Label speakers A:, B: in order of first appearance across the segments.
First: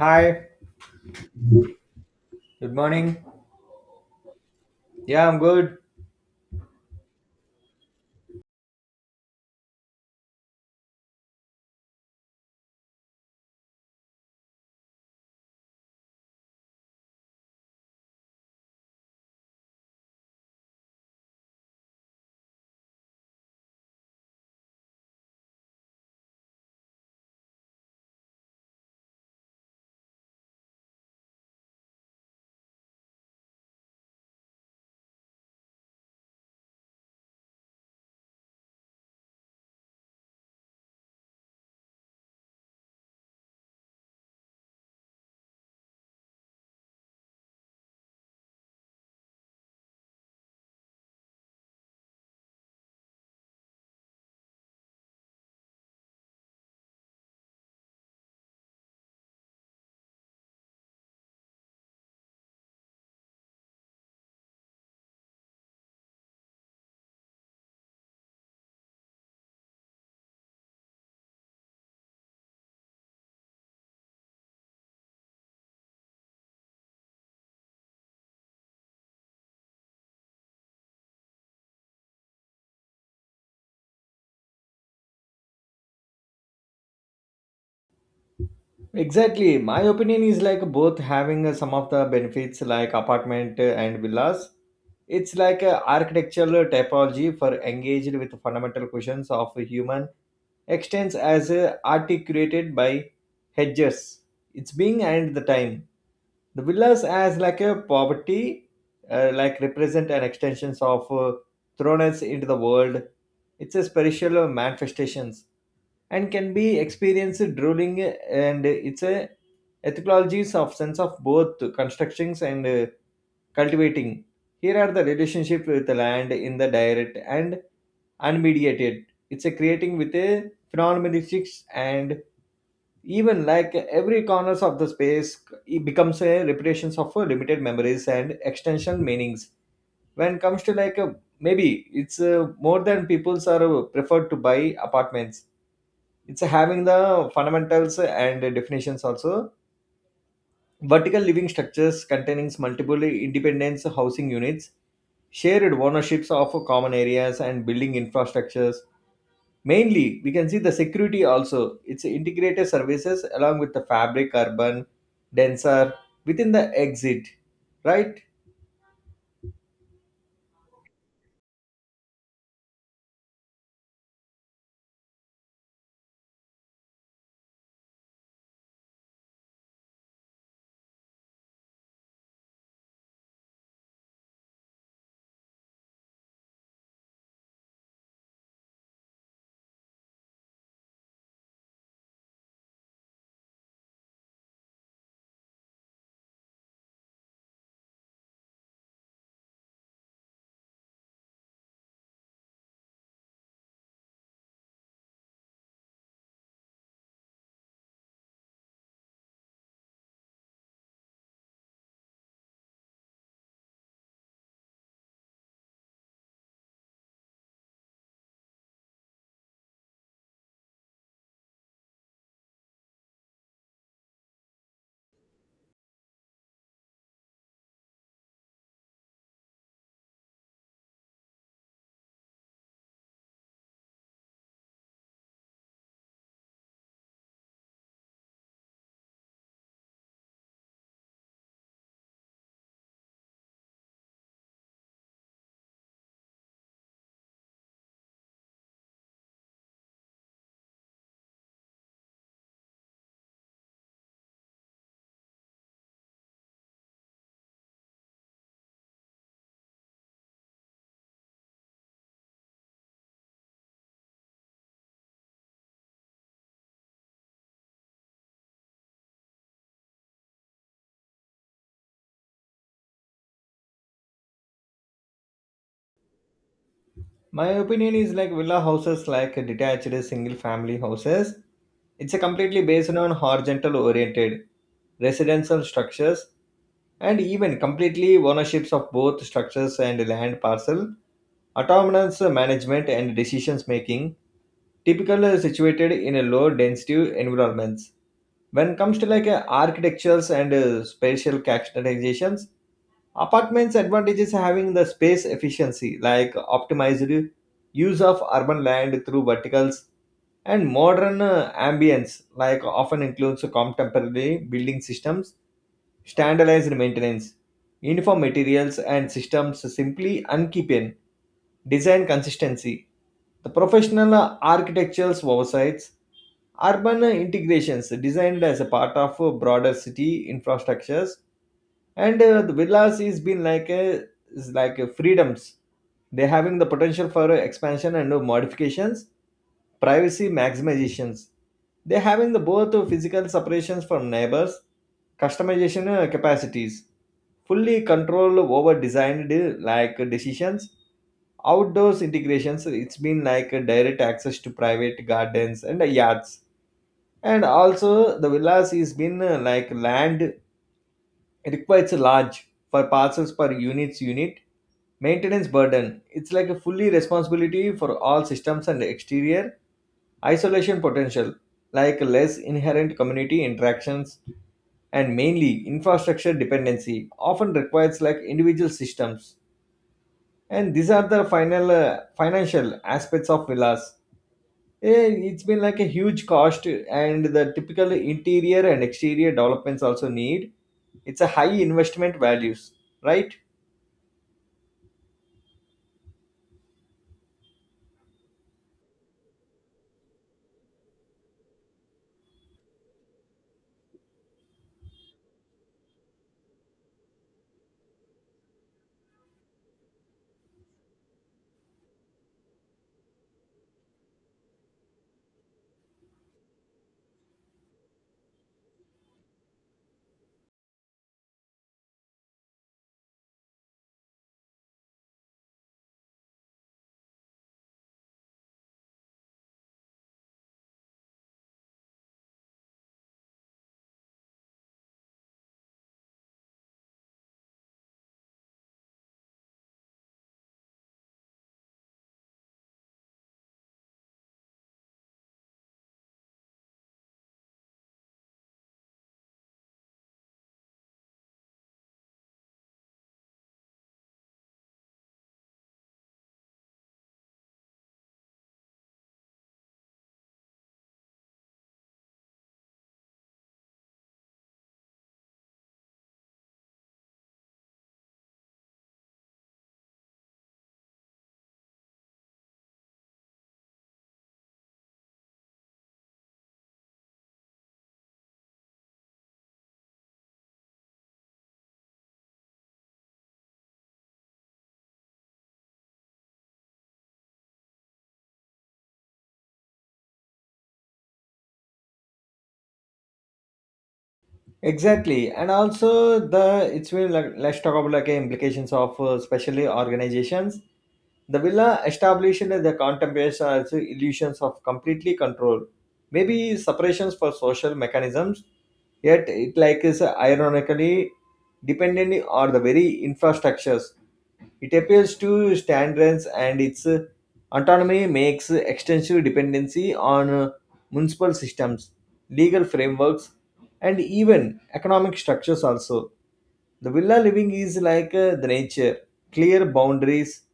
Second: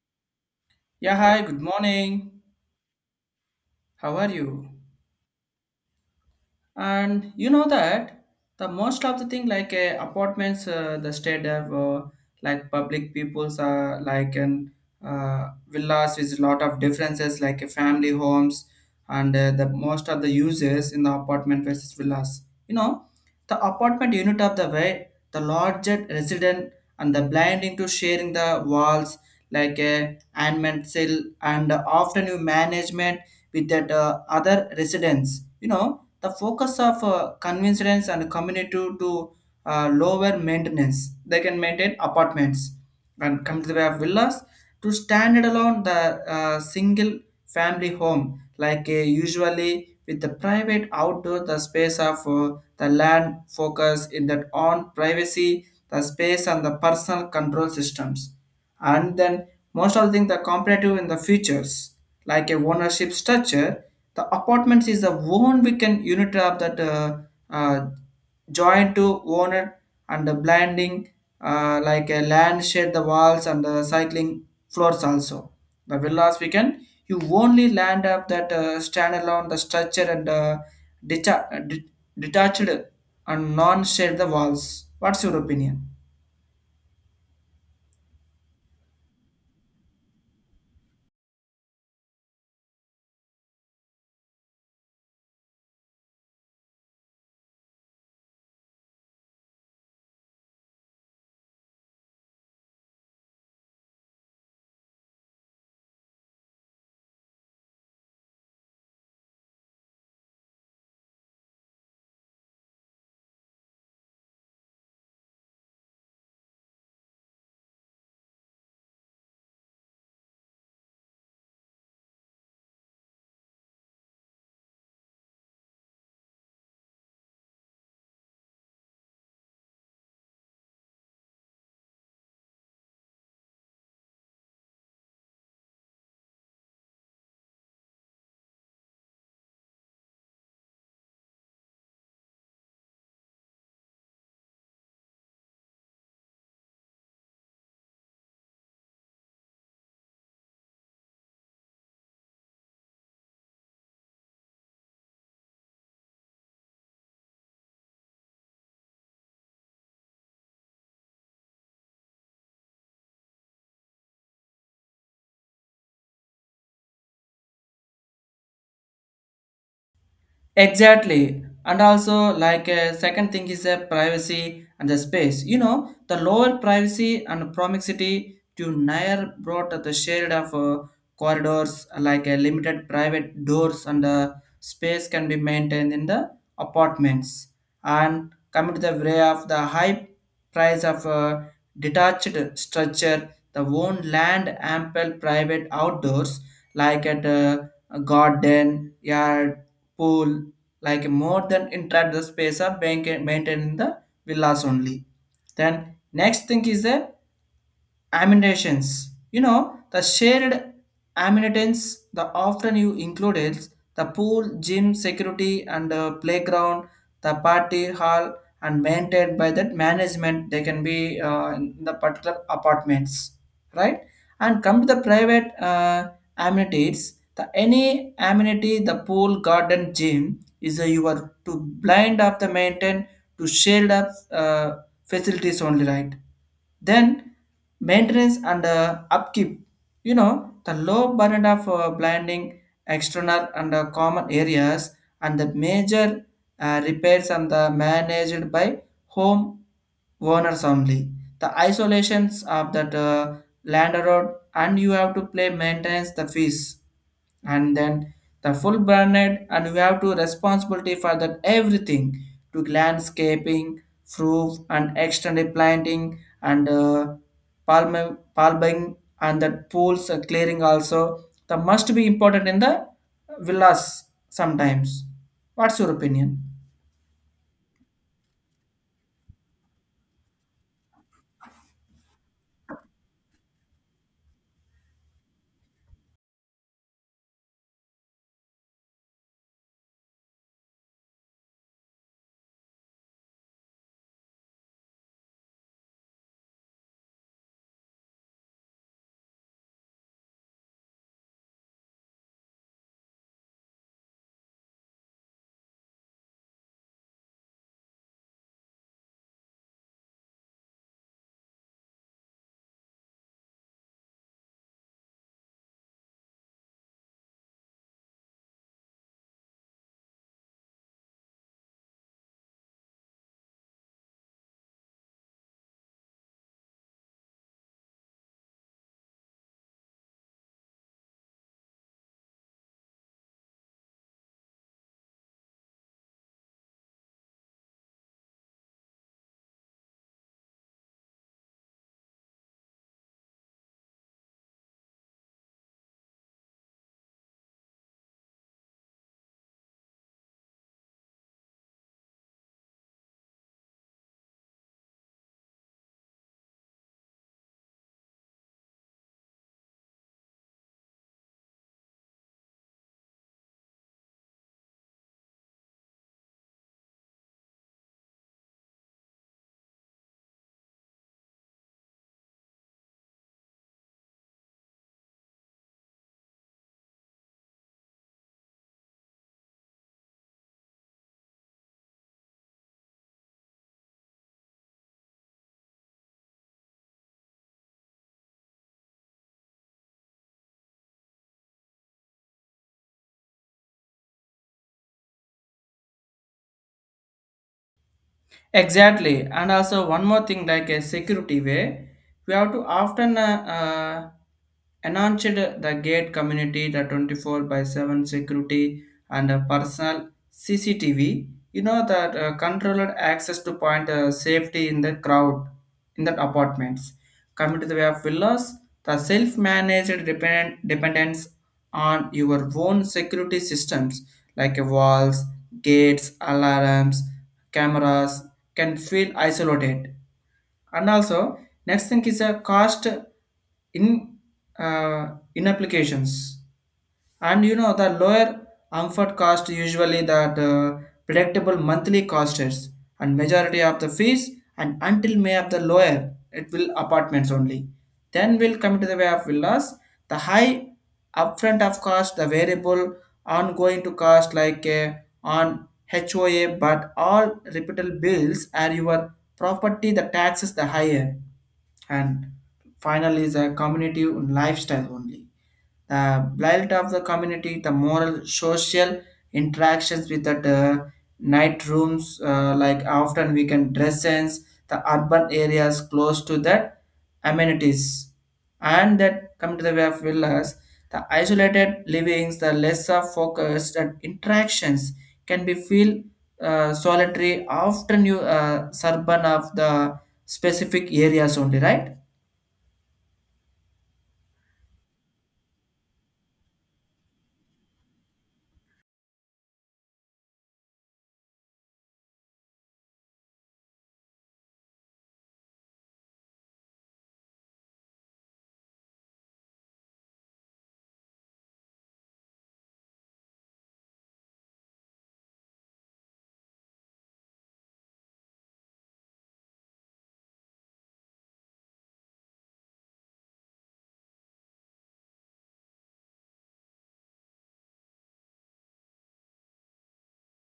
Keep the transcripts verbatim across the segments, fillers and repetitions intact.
A: Hi,
B: Yeah, hi, good morning.
A: good morning.
B: How are you?
A: Yeah, I'm good.
B: And you know that the most of the thing like uh, apartments uh, the state have uh, like public peoples are like and uh, villas with lot of differences like uh, family homes and uh, the most of the uses in the apartment versus villas, you know, the apartment unit of the way the larger resident and the blinding to sharing the walls like a and cell and often you management with that uh, other residents, you know, the focus of uh, convenience and community to uh, lower maintenance. They can maintain apartments and come to the way of villas to standard alone the uh, single family home like uh, usually with the private outdoor the space of uh, the land focus in that on privacy the space and the personal control systems. And then most of the thing the comparative in the features like a ownership structure, the apartments is the one weekend unit of that uh, uh, joint to owner and the blending uh, like a land shade the walls and the cycling floors also. The villas weekend you only land up that uh, standalone the structure and uh, deta- uh, de- detached and non shade the walls. What's your opinion?
A: Exactly. My opinion is like both having uh, some of the benefits like apartment uh, and villas. It's like a architectural typology for engaged with fundamental questions of a human extents as uh, articulated by hedges. It's being and the time. The villas as like a poverty, uh, like represent an extensions of uh, thrones into the world. It's a spiritual manifestations and can be experienced drooling and its a ethologies of sense of both constructions and uh, cultivating. Here are the relationship with the land in the direct and unmediated. It's a creating with a phenomenologic, and even like every corners of the space it becomes a repetitions of uh, limited memories and extension meanings. When it comes to like a, maybe it's uh, more than peoples are uh, preferred to buy apartments, it's having the fundamentals and definitions also, vertical living structures containing multiple independent housing units, shared ownerships of common areas and building infrastructures. Mainly we can see the security also, it's integrated services along with the fabric urban denser within the exit, right?
B: Exactly. And also, like, uh, second thing is uh, privacy and the space. You know, the lower privacy and proximity to Nair brought the shade of uh, corridors, like uh, limited private doors, and uh, space can be maintained in the apartments. And coming to the way of the high price of uh, detached structure, the own land, ample private outdoors, like at uh, a garden, yard, pool, like more than interact the space of bank maintaining the villas only. Then next thing is a amenities. You know, the shared amenities, the often you included the pool, gym, security, and uh, playground, the party hall, and maintained by that management. They can be uh, in the particular apartments, right? And come to the private uh, amenities. The any amenity, the pool, garden, gym is uh, you are to blind of the maintain to shield up uh, facilities only, right? Then maintenance and uh, upkeep, you know, the low burden of uh, blinding external and uh, common areas, and the major uh, repairs and the managed by home owners only. The isolations of that uh, land road and you have to play maintenance the fees, and then the full branded and you have to responsibility for that everything to landscaping, roof and external planting and uh, palm palming and that pools uh, clearing also. The must be important in the villas sometimes. What's your opinion?
A: My opinion is like villa houses, like detached single family houses. It's a completely based on horizontal oriented residential structures and even completely ownerships of both structures and land parcel, autonomous management and decisions making, typically situated in a low density environments. When it comes to like uh, architectures and uh, spatial characterizations, apartments' advantages having the space efficiency, like optimized use of urban land through verticals, and modern uh, ambience, like often includes contemporary building systems, standardized maintenance, uniform materials and systems simply unkeeping, design consistency, the professional uh, architecture's oversights, urban uh, integrations designed as a part of uh, broader city infrastructures. And uh, the villas is been like a, is like a freedoms. They having the potential for expansion and uh, modifications, privacy maximizations. They having the both uh, physical separations from neighbors, customization uh, capacities, fully control over designed uh, like decisions, outdoors integrations. It's been like a direct access to private gardens and uh, yards. And also the villas is been uh, like land requires a large for parcels per units unit, maintenance burden. It's like a fully responsibility for all systems and exterior, isolation potential, like less inherent community interactions, and mainly infrastructure dependency often requires like individual systems. And these are the final uh, financial aspects of villas. Eh, It's been like a huge cost, and the typical interior and exterior developments also need. It's a high investment values, right?
B: Exactly, and also one more thing like a security way, we have to often uh, uh, announced the gate community the twenty-four by seven security and a personal C C T V. You know that uh, controlled access to point uh, safety in the crowd in the apartments. Coming to the way of villas, the self-managed dependent dependence on your own security systems like uh, walls, gates, alarms, cameras, can feel isolated. And also next thing is a cost in uh, in applications. And you know the lower amphit cost usually that uh, predictable monthly costers and majority of the fees and until may of the lower it will apartments only. Then will come to the way of villas, the high upfront of cost, the variable ongoing to cost like uh, on H O A, but all repeatable bills are your property, the taxes the higher. And finally is a community lifestyle only, the blight of the community, the moral social interactions with the uh, night rooms, uh, like often we can dress sense, the urban areas close to the amenities. And that come to the way of villas, the isolated livings, the lesser focused and interactions can be feel uh, solitary often you uh, suburban of the specific areas only, right?
A: Exactly, and also the it's really like, let's talk about like implications of uh, especially organizations. The villa established the contemplation as illusions of completely control, maybe separations for social mechanisms, yet it like is ironically dependent on the very infrastructures. It appeals to standards, and its autonomy makes extensive dependency on uh, municipal systems, legal frameworks, and even economic structures also. The villa living is like uh, the nature, clear boundaries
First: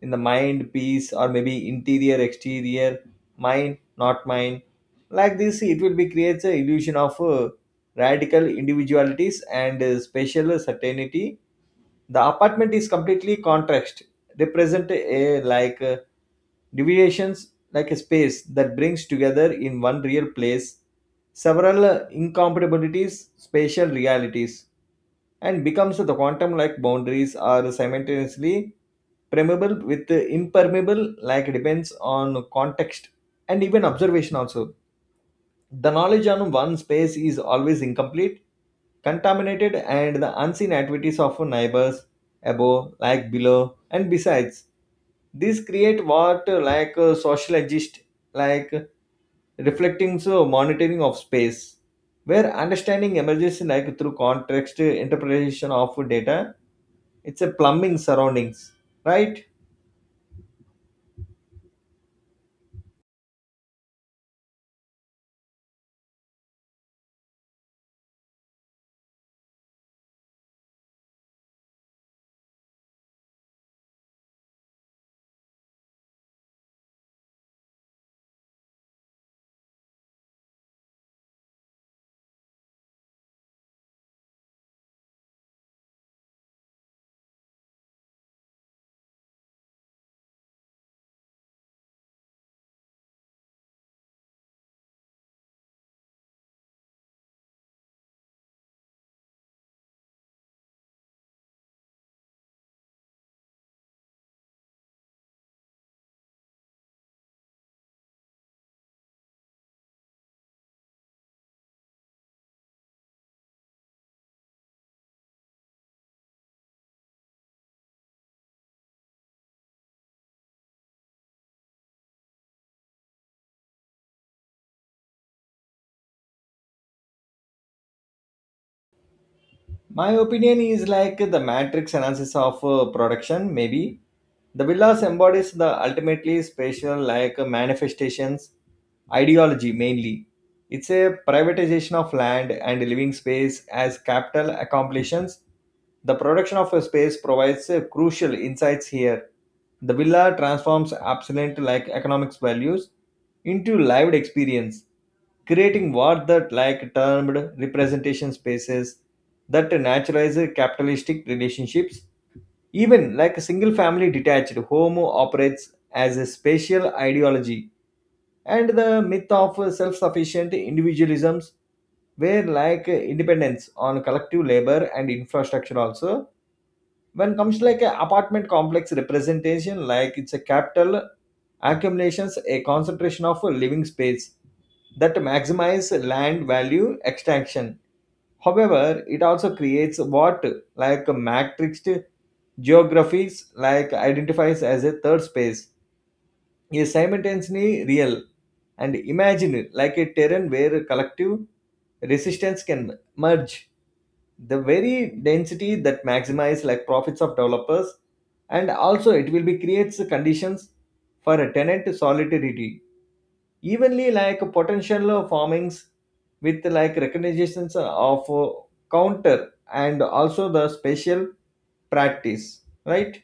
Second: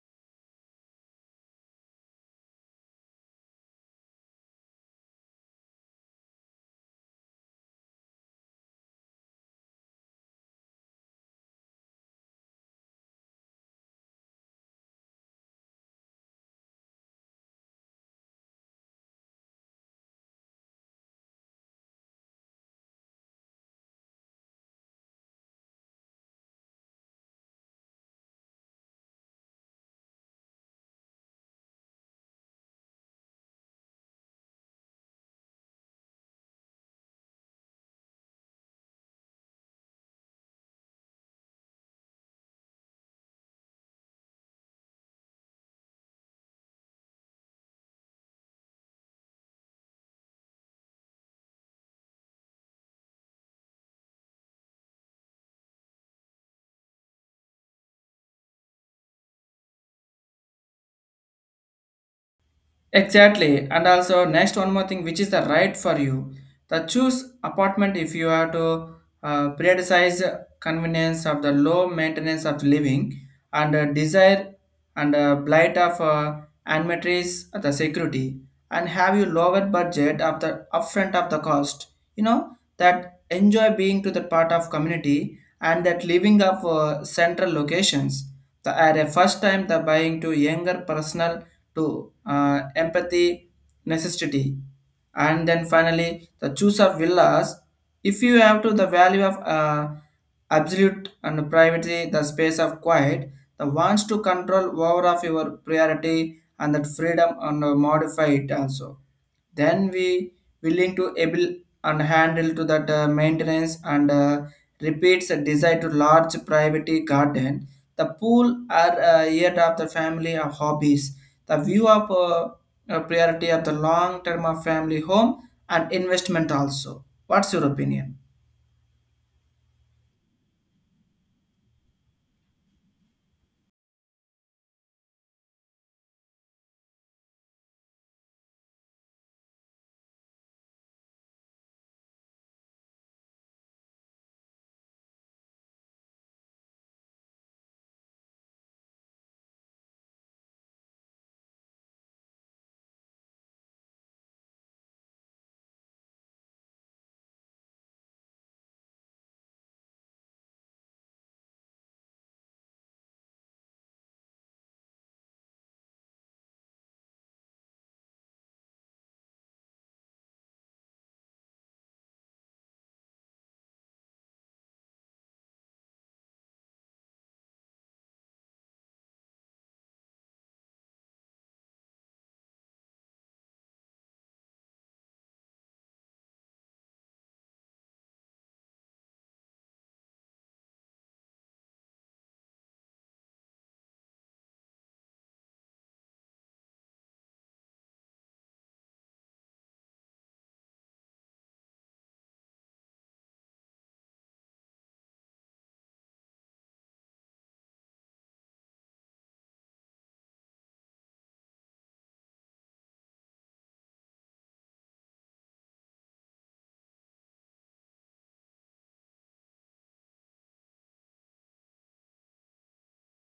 A: in the mind, peace, or maybe interior, exterior, mind, not mind. Like this, it will be creates a illusion of uh, radical individualities and uh, spatial certainty. The apartment is completely contrast, represent a like uh, deviations, like a space that brings together in one real place several incompatibilities, spatial realities, and becomes the quantum like boundaries are simultaneously permeable with the impermeable, like depends on context and even observation also. The knowledge on one space is always incomplete, contaminated and the unseen activities of neighbors above, like below and besides. These create what uh, like uh, social exist, like reflecting so monitoring of space, where understanding emerges like through context interpretation of data. It's a plumbing surroundings, right
B: Exactly. And also next one more thing, which is the right for you. The choose apartment if you have to uh, prioritize convenience of the low maintenance of living and uh, desire and uh, blight of uh, amenities, uh, the security, and have you lower budget of the upfront of the cost. You know that enjoy being to the part of community and that living of uh, central locations. The, at a first time the buying to younger personal to uh, empathy necessity. And then finally the choose of villas, if you have to the value of uh, absolute and privacy the space of quiet, the wants to control over of your priority and that freedom and uh, modify it also, then we willing to able and handle to that uh, maintenance and uh, repeats a desire to large private garden, the pool, are uh, yet of the family of hobbies, the view of uh, uh, priority of the long term of family home and investment also. What's your opinion?
A: My opinion is like the matrix analysis of uh, production, maybe. The villas embodies the ultimately spatial like uh, manifestations, ideology mainly. It's a privatization of land and living space as capital accomplishments. The production of a space provides uh, crucial insights here. The villa transforms absent like economics values into lived experience creating what that like termed representation spaces that naturalize capitalistic relationships. Even like a single family detached home operates as a spatial ideology and the myth of self-sufficient individualisms where like independence on collective labor and infrastructure also when comes to like a apartment complex representation like it's a capital accumulations a concentration of living space that maximize land value extraction However, it also creates what like matrixed geographies like identifies as a third space, is simultaneously real and imagined like a terrain where collective resistance can merge. The very density that maximize like profits of developers and also it will be creates conditions for a tenant solidarity evenly like potential formings with like recognitions of uh, counter and also the special practice right?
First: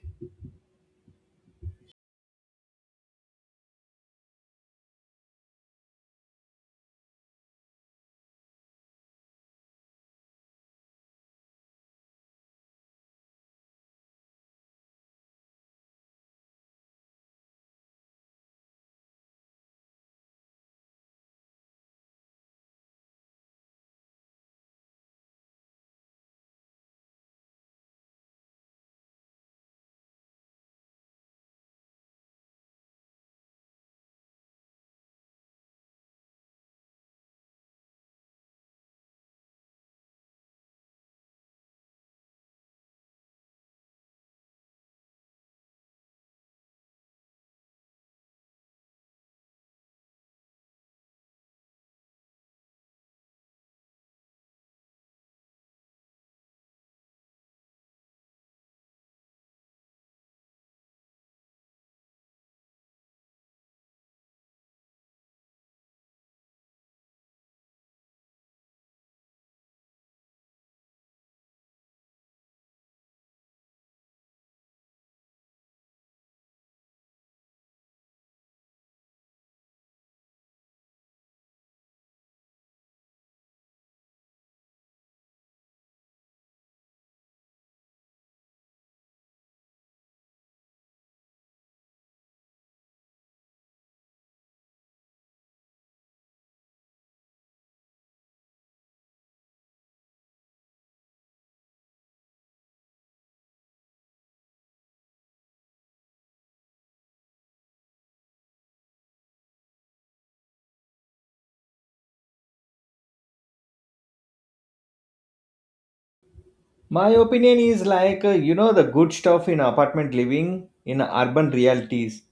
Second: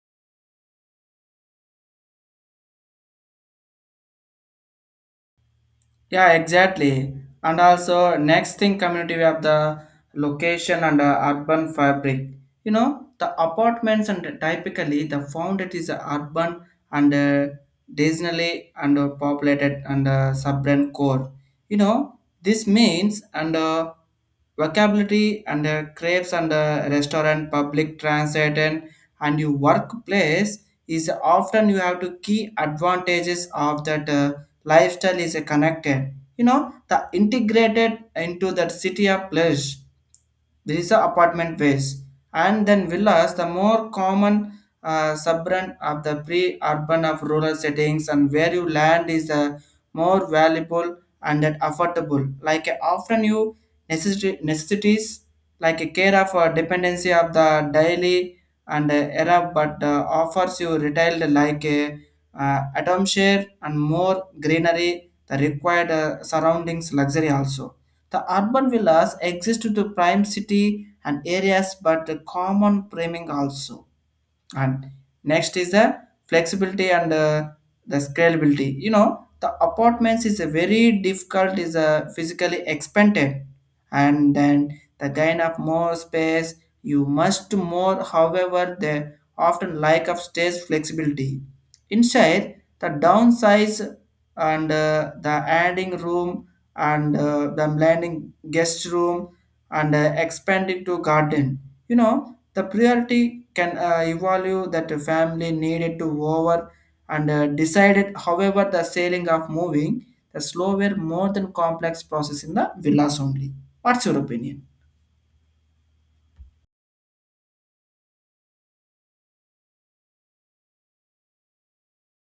B: Yeah, exactly. And also, next thing, community, we have the location and uh, urban fabric. You know, the apartments and typically the founded is a urban and uh, disney and uh, populated and uh, suburban core. You know, this means and uh, vocabulary and uh, crepes and uh, restaurant, public transit, and, and your workplace is often you have to key advantages of that. Uh, lifestyle is a connected, you know, the integrated into that city of pleasure, there is a apartment ways. And then villas the more common uh, suburban of the pre-urban of rural settings, and where you land is uh, more valuable and that affordable like uh, often you necessity, necessities like a care of uh, dependency of the daily and uh, era, but uh, offers you retailed like a uh, atom share and more greenery the required uh, surroundings luxury also. The urban villas exist to prime city and areas but the common priming also. And next is the flexibility and uh, the scalability. You know, the apartments is a very difficult, is a physically expanded, and then the gain of more space you must more. However, they often lack of stage flexibility inside the downsize and uh, the adding room and uh, the landing guest room and uh, expanding to garden. You know, the priority can uh, evaluate that a family needed to over and uh, decided. However, the sailing of moving the slower, more than complex process in the villas only. What's your opinion?
A: My opinion is like uh, you know the good stuff in apartment living in urban realities.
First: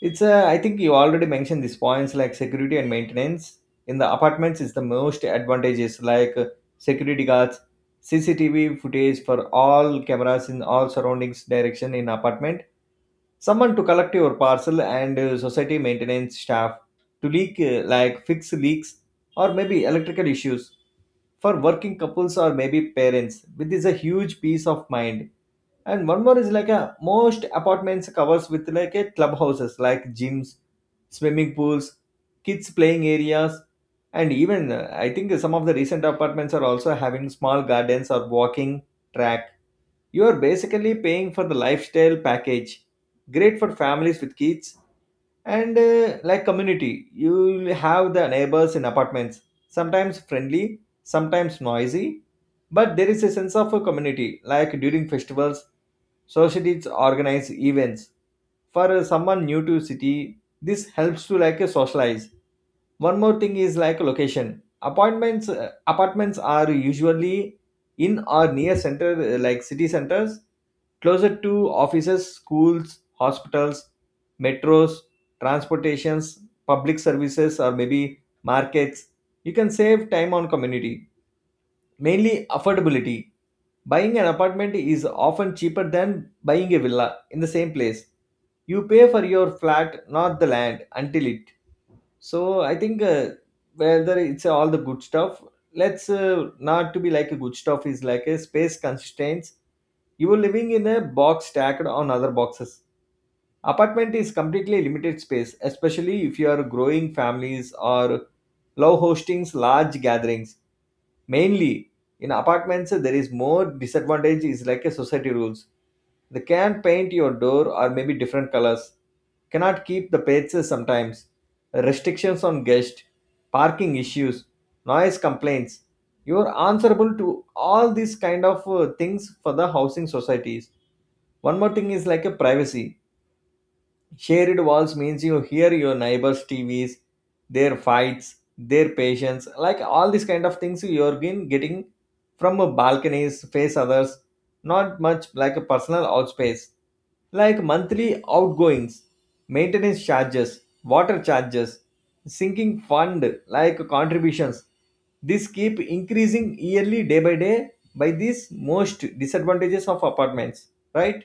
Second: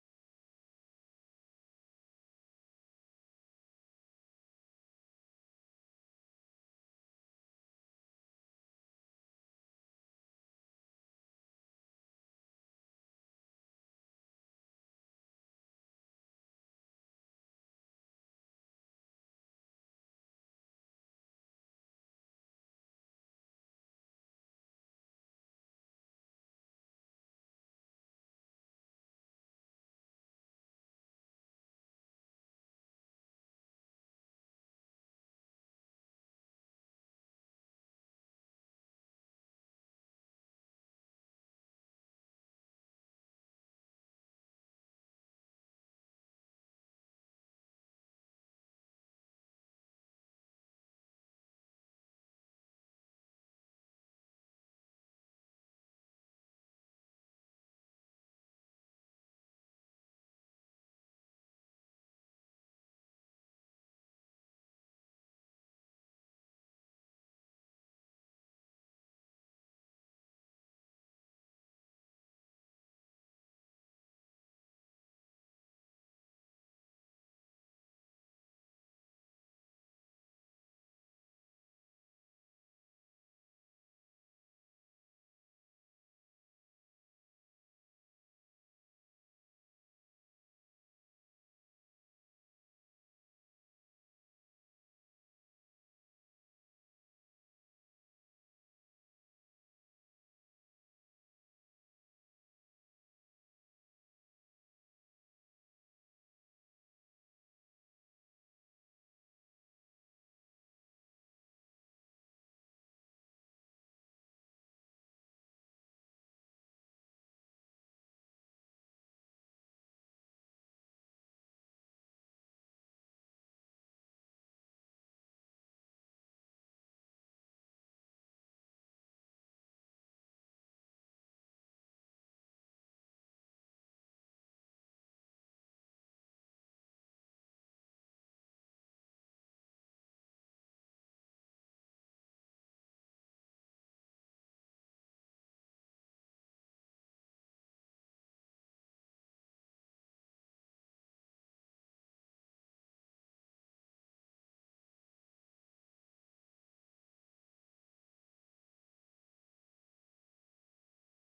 A: It's uh, I think you already mentioned these points like security and maintenance in the apartments is the most advantages, like uh, security guards, CCTV footage for all cameras in all surroundings direction in apartment, someone to collect your parcel and uh, society maintenance staff to leak uh, like fix leaks or maybe electrical issues. For working couples or maybe parents with is a huge peace of mind. And one more is like a most apartments covers with like a clubhouses like gyms, swimming pools, kids playing areas. And even uh, I think some of the recent apartments are also having small gardens or walking track. You are basically paying for the lifestyle package, great for families with kids, and uh, like community. You'll have the neighbors in apartments, sometimes friendly, sometimes noisy, but there is a sense of a community, like during festivals, societies organize events. For uh, someone new to city this helps to like uh, socialize. One more thing is like location appointments, uh, apartments are usually in or near center uh, like city centers, closer to offices, schools, hospitals, metros, transportations, public services, or maybe markets. You can save time on community. Mainly affordability. Buying an apartment is often cheaper than buying a villa in the same place. You pay for your flat, not the land, until it. So I think uh, whether it's all the good stuff, let's uh, not to be like a good stuff is like a space constraints. You are living in a box stacked on other boxes. Apartment is completely limited space, especially if you are growing families or love hosting large gatherings. Mainly in apartments, there is more disadvantage is like a society rules. They can't paint your door or maybe different colors. Cannot keep the pets sometimes. Restrictions on guest, parking issues, noise complaints. You are answerable to all these kind of uh, things for the housing societies. One more thing is like a privacy. Shared walls means you hear your neighbors' T Vs, their fights, their patients, like all these kind of things you're been getting from a balconies, face others, not much like a personal outspace. Like monthly outgoings, maintenance charges, water charges, sinking fund, like contributions. This keep increasing yearly day by day by these most disadvantages of apartments, right?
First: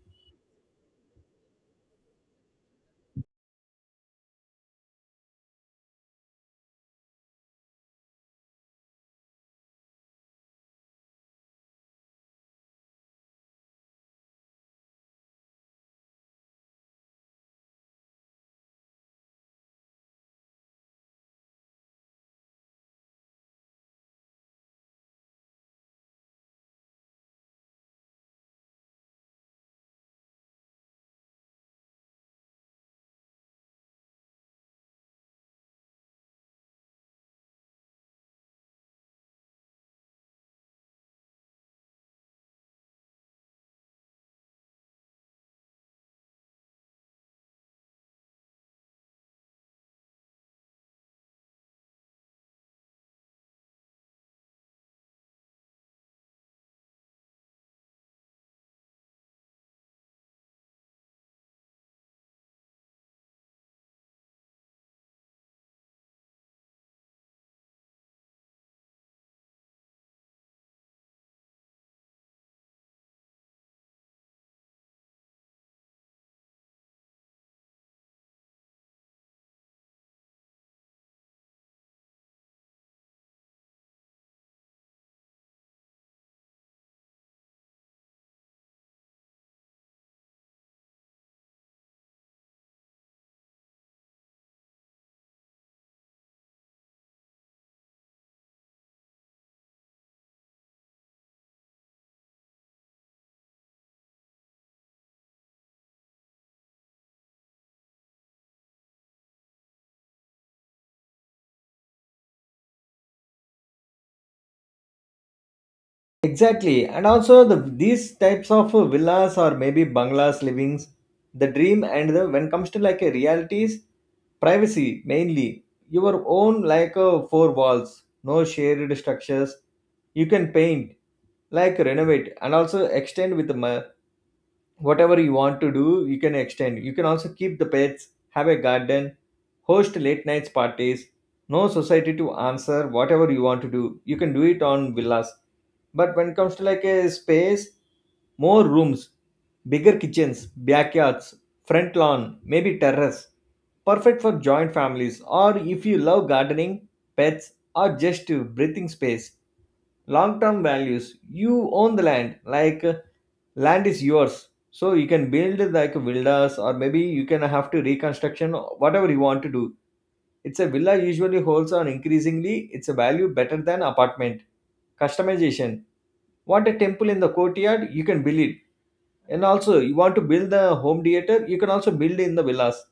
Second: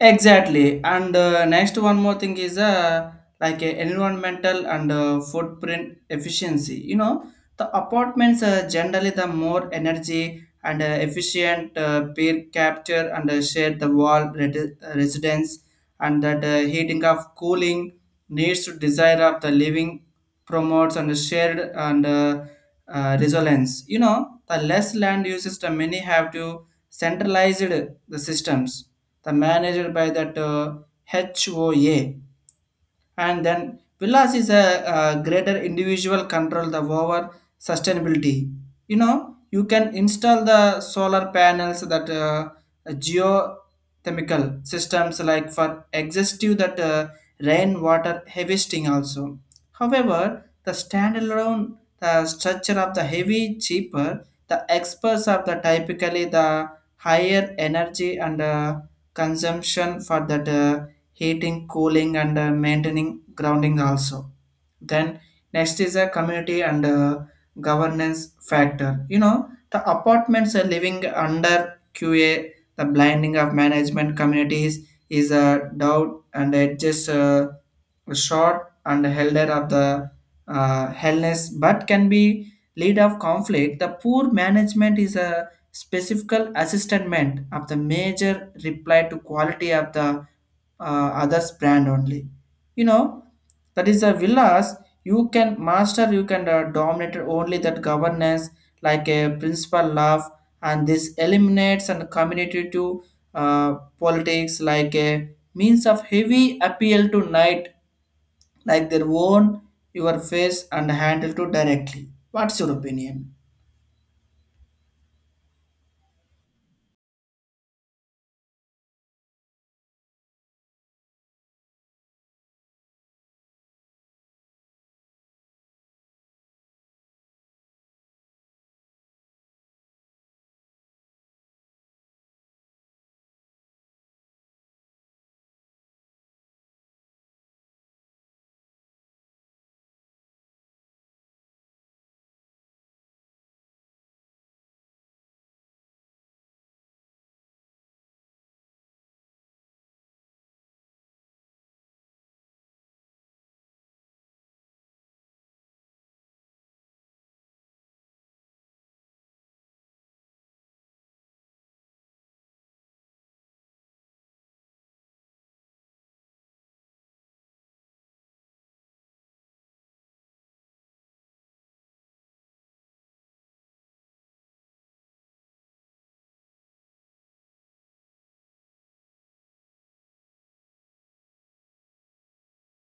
B: Exactly. And uh, next one more thing is uh, like uh, environmental and uh, footprint efficiency. You know, the apartments are generally the more energy and uh, efficient uh, peer capture and uh, share the wall redi- uh, residence and that uh, heating of cooling needs to desire of the living promotes and shared and uh, uh, resilience. You know, the less land uses the many have to centralized the systems the manager by that uh, H O A. And then villas is a uh greater individual control the over sustainability. You know, you can install the solar panels that uh, geothermal systems, like for exhaustive that uh, rainwater harvesting also. However, the standalone the structure of the heavy cheaper the experts are the typically the higher energy and uh, consumption for that uh, heating, cooling, and uh, maintaining grounding also. Then next is a community and uh, governance factor. You know, the apartments are living under Q A, the blinding of management communities is a doubt and it just uh, short and elder of the uh, hellness, but can be lead of conflict. The poor management is a specific assessment of the major reply to quality of the uh, others brand only. You know that is the villas, you can master, you can uh, dominate only that governance like a principal love, and this eliminates and community to uh, politics like a means of heavy appeal to night like their own your face and handle to directly. What's your opinion?
A: Exactly, and also the these types of uh, villas or maybe bungalows, livings, the dream and the when comes to like a realities, privacy mainly, your own like uh, four walls, no shared structures. You can paint, like renovate, and also extend with the ma- whatever you want to do you can extend, you can also keep the pets, have a garden, host late nights parties, no society to answer, whatever you want to do you can do it on villas. But when it comes to like a space, more rooms, bigger kitchens, backyards, front lawn, maybe terrace, perfect for joint families or if you love gardening, pets, or just to breathing space. Long term values, you own the land, like uh, land is yours, so you can build like villas or maybe you can have to reconstruction whatever you want to do. It's a villa usually holds on increasingly it's a value better than apartment. Customization, want a temple in the courtyard you can build it. And also you want to build the home theater you can also build in the villas,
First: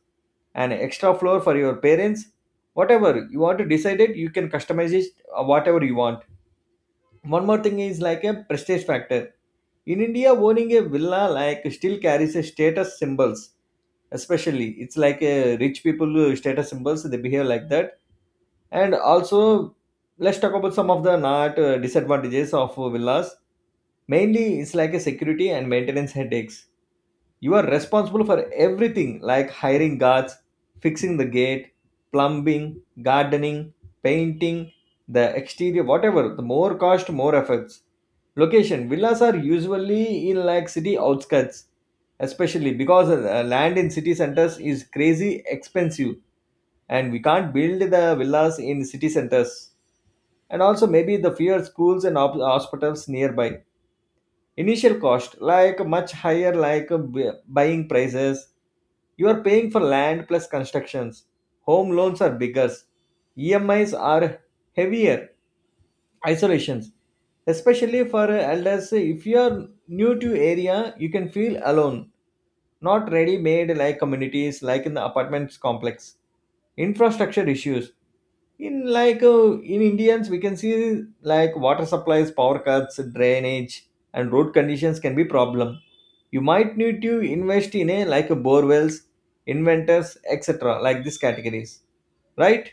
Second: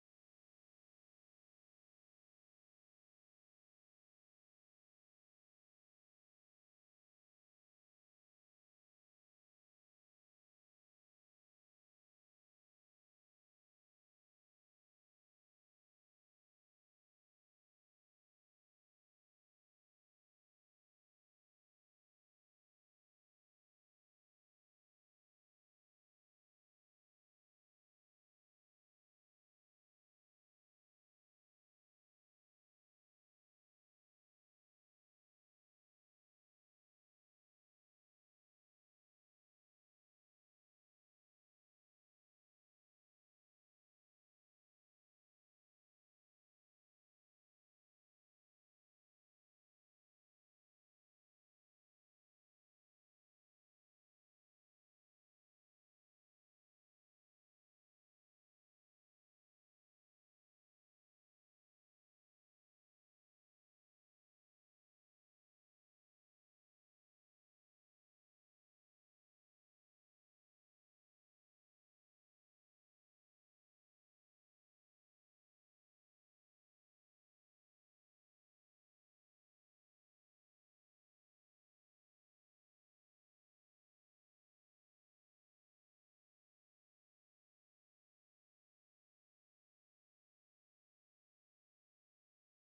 A: an extra floor for your parents, whatever you want to decide it you can customize it, uh, whatever you want. One more thing is like a prestige factor. In India owning a villa like still carries a status symbols, especially it's like a rich people uh, status symbols, they behave like that. And also, let's talk about some of the not uh, disadvantages of villas. Mainly it's like a security and maintenance headaches. You are responsible for everything, like hiring guards, fixing the gate, plumbing, gardening, painting, the exterior, whatever. The more cost, more efforts. Location villas are usually in like city outskirts, especially because uh, land in city centers is crazy expensive and we can't build the villas in city centers. And also, maybe the fewer schools and op- hospitals nearby. Initial cost, like much higher, like uh, bu- buying prices. You are paying for land plus constructions. Home loans are bigger. E M Is are heavier. Isolations, especially for uh, elders. If you are new to area, you can feel alone. Not ready-made like communities like in the apartments complex. Infrastructure issues in like uh, in indians, we can see like water supplies, power cuts, drainage, and road conditions can be problem. You might need to invest in a like a bore wells, inventors, etc, like these categories, right?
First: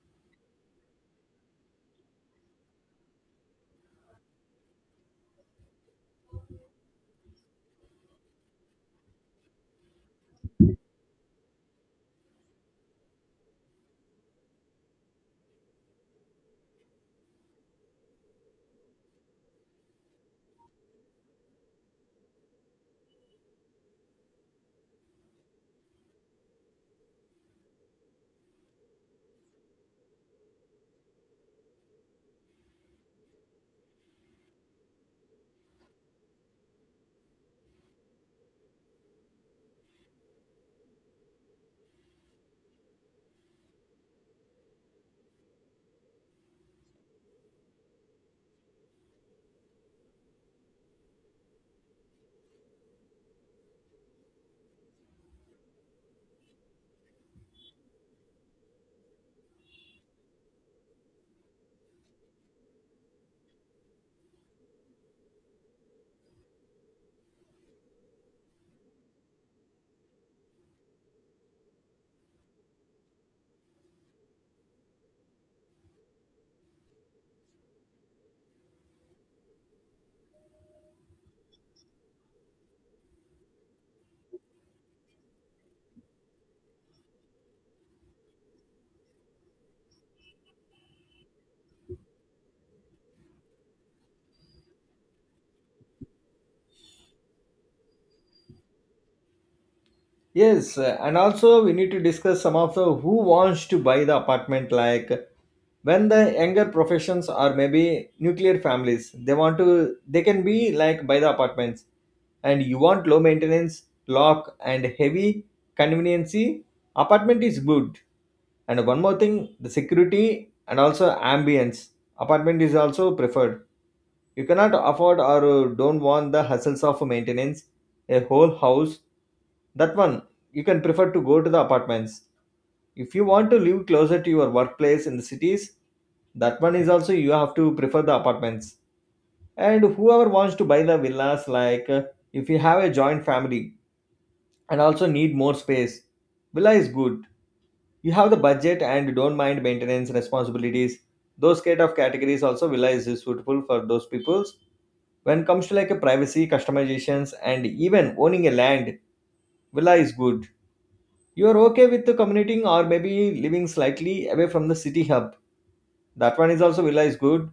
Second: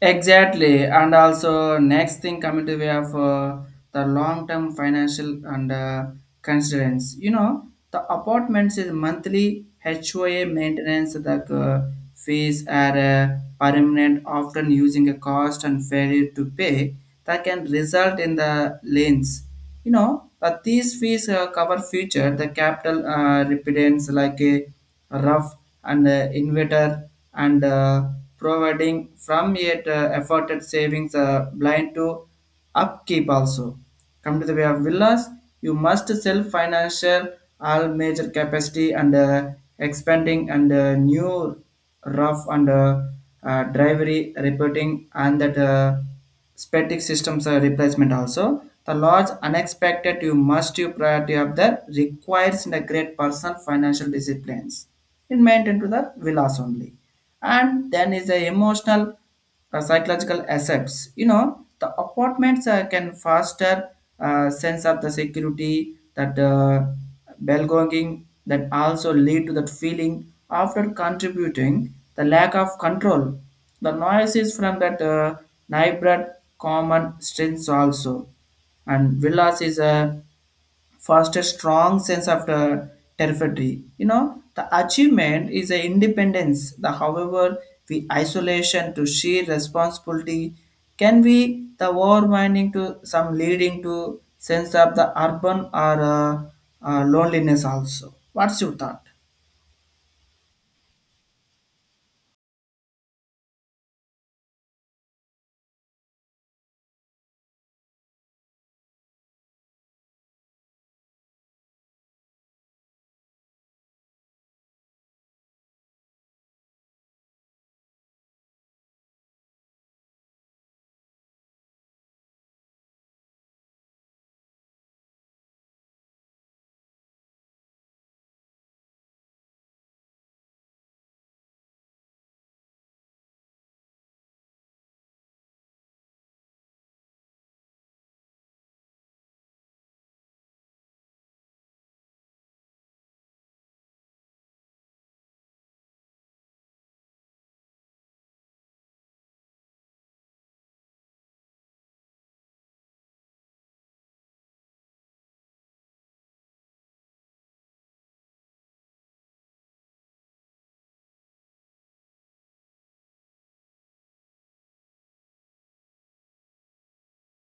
B: Exactly, and also next thing coming to way of uh, the long-term financial and uh, constraints. You know, the apartments is monthly H O A maintenance. The uh, fees are uh, permanent, often using a cost and failure to pay, that can result in the liens. You know, but these fees uh, cover future the capital uh, repentance like a rough and uh, inverter and uh, providing from yet uh, afforded savings uh, blind to upkeep also. Come to the way of villas, you must self financial all major capacity and uh, expanding and uh, new rough and uh, uh, drivery reporting and that. Uh, static systems uh, replacement also. The large unexpected you must you priority of the requires in a great personal financial disciplines. It maintain to the villas only. And then is the emotional uh, psychological assets. You know, the apartments uh, can foster uh, sense of the security that uh, belonging, that also lead to that feeling after contributing the lack of control. The noise is from that uh, neighborhood common strengths also. And villas is a foster strong sense of the territory. You know, the achievement is a independence. The however, the isolation to sheer responsibility can be the overwhelming to some, leading to sense of the urban or uh, uh, loneliness also. What's your thought?
A: Yes, uh, and also we need to discuss some of the who wants to buy the apartment. Like when the younger professions are maybe nuclear families, they want to, they can be like by the apartments. And you want low maintenance, lock and heavy conveniency, apartment is good. And one more thing, the security and also ambience, apartment is also preferred. You cannot afford or uh, don't want the hassles of maintenance, a whole house. That one, you can prefer to go to the apartments. If you want to live closer to your workplace in the cities, that one is also you have to prefer the apartments. And whoever wants to buy the villas, like uh, if you have a joint family, and also need more space, Villa is good. You have the budget and don't mind maintenance responsibilities. Those kind of categories also Villa is suitable for those peoples. When it comes to like a privacy, customizations, and even owning a land, Villa is good. You are okay with the commuting or maybe living slightly away from the city hub. That one is also Villa is good.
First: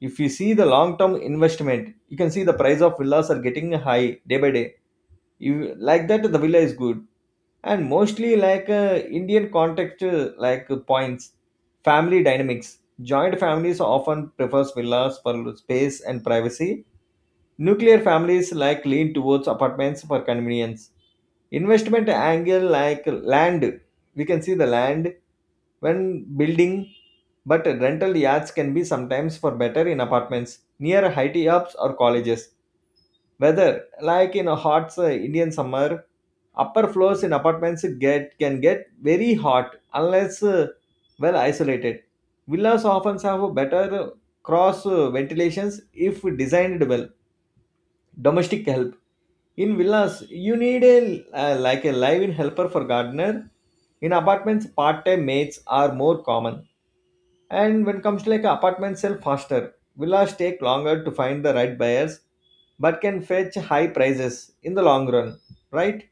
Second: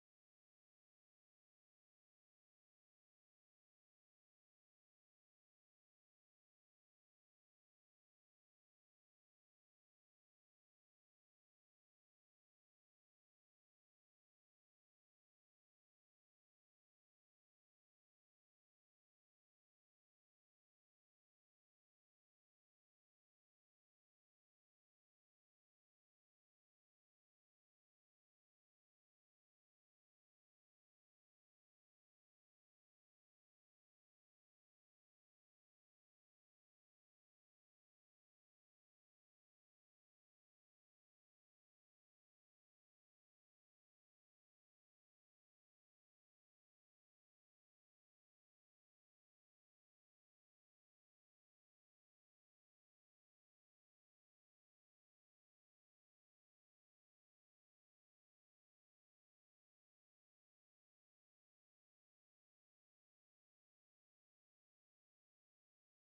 A: If you see the long term investment, you can see the price of villas are getting high day by day. You like that, the villa is good. And mostly like uh, indian context, uh, like uh, points, family dynamics, joint families often prefers villas for space and privacy, nuclear families like lean towards apartments for convenience. Investment angle, like land, we can see the land when building, but rental yards can be sometimes for better in apartments near high ups or colleges. Weather, like in a hot uh, Indian summer, upper floors in apartments get can get very hot unless uh, well isolated. Villas often have better uh, cross uh, ventilations if designed well. Domestic help in villas, you need a uh, like a live-in helper for gardener. In apartments, part-time mates are more common. And when it comes to like apartments sell faster, villas take longer to find the right buyers, but can fetch high prices in the long run, right?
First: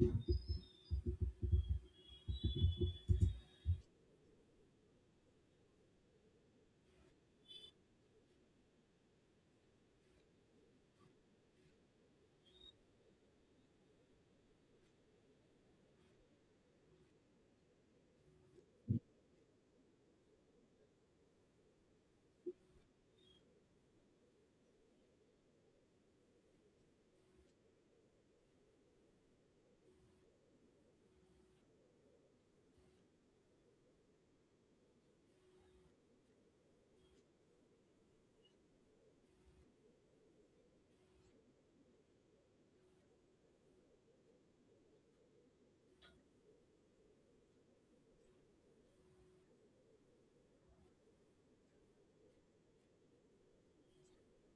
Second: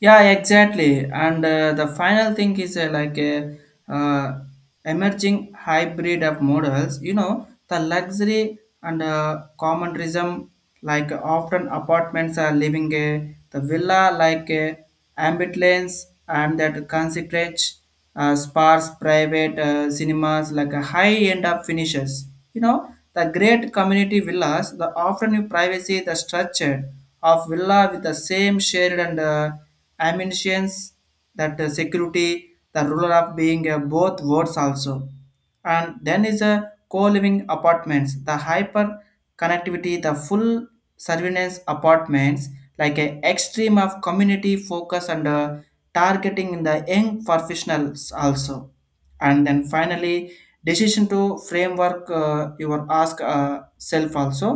B: Yeah, exactly. And uh, the final thing is uh, like a uh, emerging hybrid of models. You know, the luxury and uh, commonism, like often apartments are living a the villa like a ambulance and that concentrate uh, sparse private uh, cinemas like a high end of finishes. You know, the great community villas, the often privacy, the structure of villa with the same shared and uh, ambitions that uh, security the ruler of being uh, both words also. And then is a co-living apartments, the hyper connectivity, the full surveillance apartments like an extreme of community focus and uh, targeting in the young professionals also. And then finally decision to framework, uh, your ask uh, self also.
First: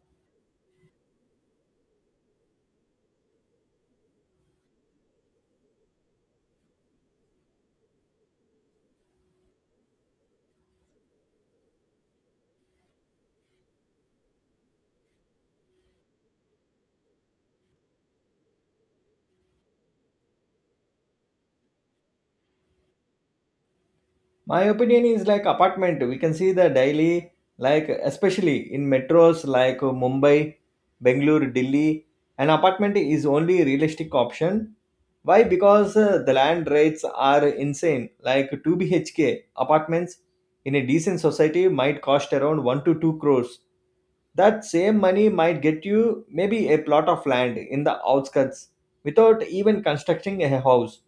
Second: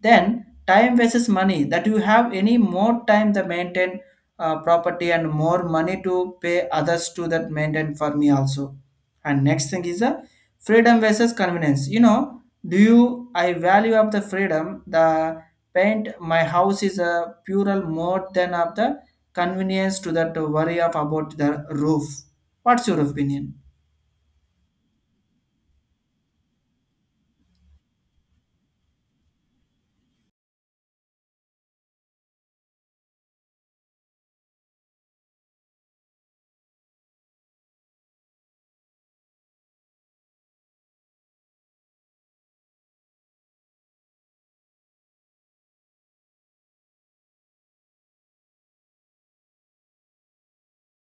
B: Then time versus money, that you have any more time to maintain uh, property and more money to pay others to that maintain for me also. And next thing is the freedom versus convenience. You know, do you I value of the freedom, the paint my house is a plural more than of the convenience to that worry of about the roof. What's your opinion?
A: My opinion is like apartment. We can see the daily, like especially in metros like Mumbai, Bangalore, Delhi, an apartment is only realistic option. Why? Because uh, the land rates are insane. Like two B H K apartments in a decent society might cost around one to two crores. That same money might get you maybe a plot of land in the outskirts without even constructing a house.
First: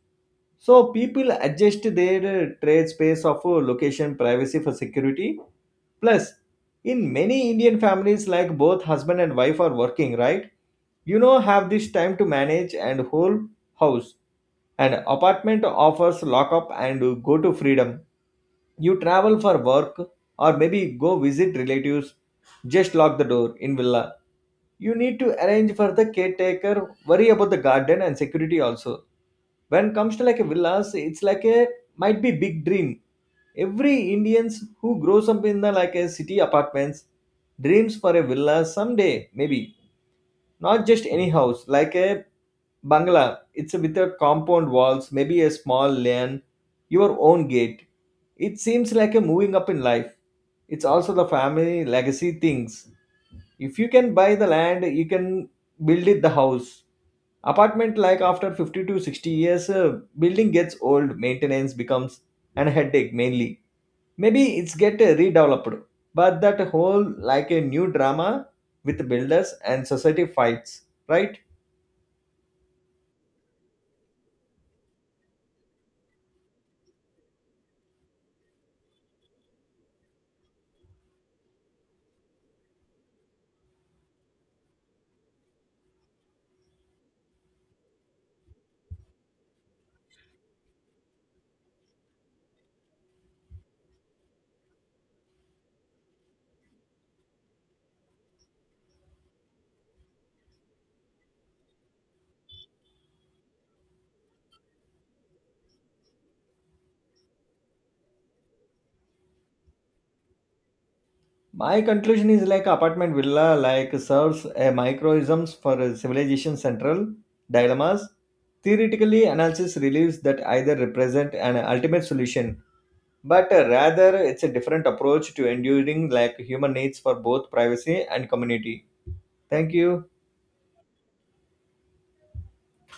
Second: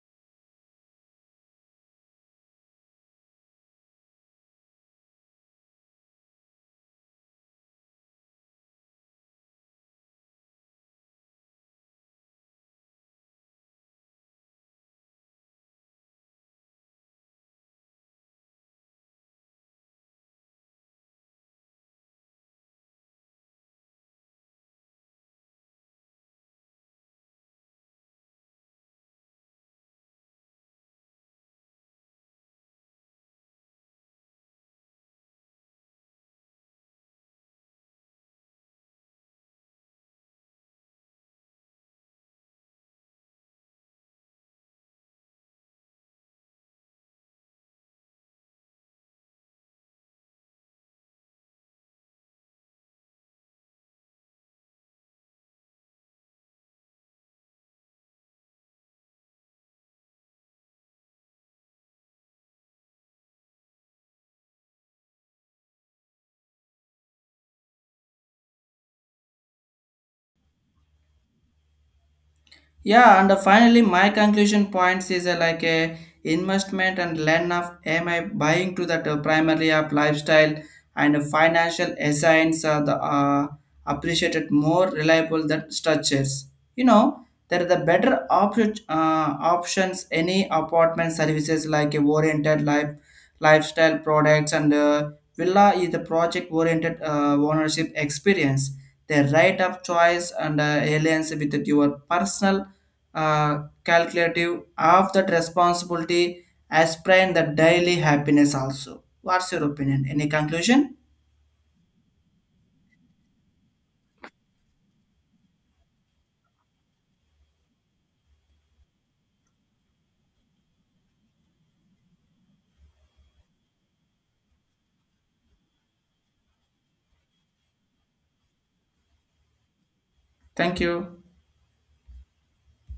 A: So people adjust their uh, trade space of uh, location, privacy for security. Plus, in many Indian families, like both husband and wife are working, right? You know, have this time to manage and whole house. An apartment offers lock up and uh, go to freedom. You travel for work or maybe go visit relatives. Just lock the door. In villa, you need to arrange for the caretaker, worry about the garden and security also. When it comes to like a villas, it's like a might be big dream. Every indians who grows up in the like a city apartments dreams for a villa someday, maybe. Not just any house, like a bangla, it's with a compound walls, maybe a small lane, your own gate. It seems like a moving up in life. It's also the family legacy things. If you can buy the land, you can build it the house. Apartment, like after fifty to sixty years, uh, building gets old, maintenance becomes an headache, mainly. Maybe it's get uh, redeveloped, but that whole like a new drama with builders and society fights, right?
B: Yeah, and uh, finally, my conclusion points is uh, like a investment and learn of am I buying to that uh, primary of lifestyle and uh, financial assigns are the uh, appreciated more reliable than structures. You know, there are the better op- uh, options any apartment services like a oriented life lifestyle products and uh, villa is the project oriented uh, ownership experience. The right of choice and uh, alliance with your personal uh, calculative of that responsibility aspirant the daily happiness also. What's your opinion? Any conclusion?
A: My conclusion is like apartment, villa, like serves a microisms for a civilization central dilemmas. Theoretically analysis relieves that either represent an ultimate solution, but uh, rather it's a different approach to enduring like human needs for both privacy and community. Thank you.
B: Thank you.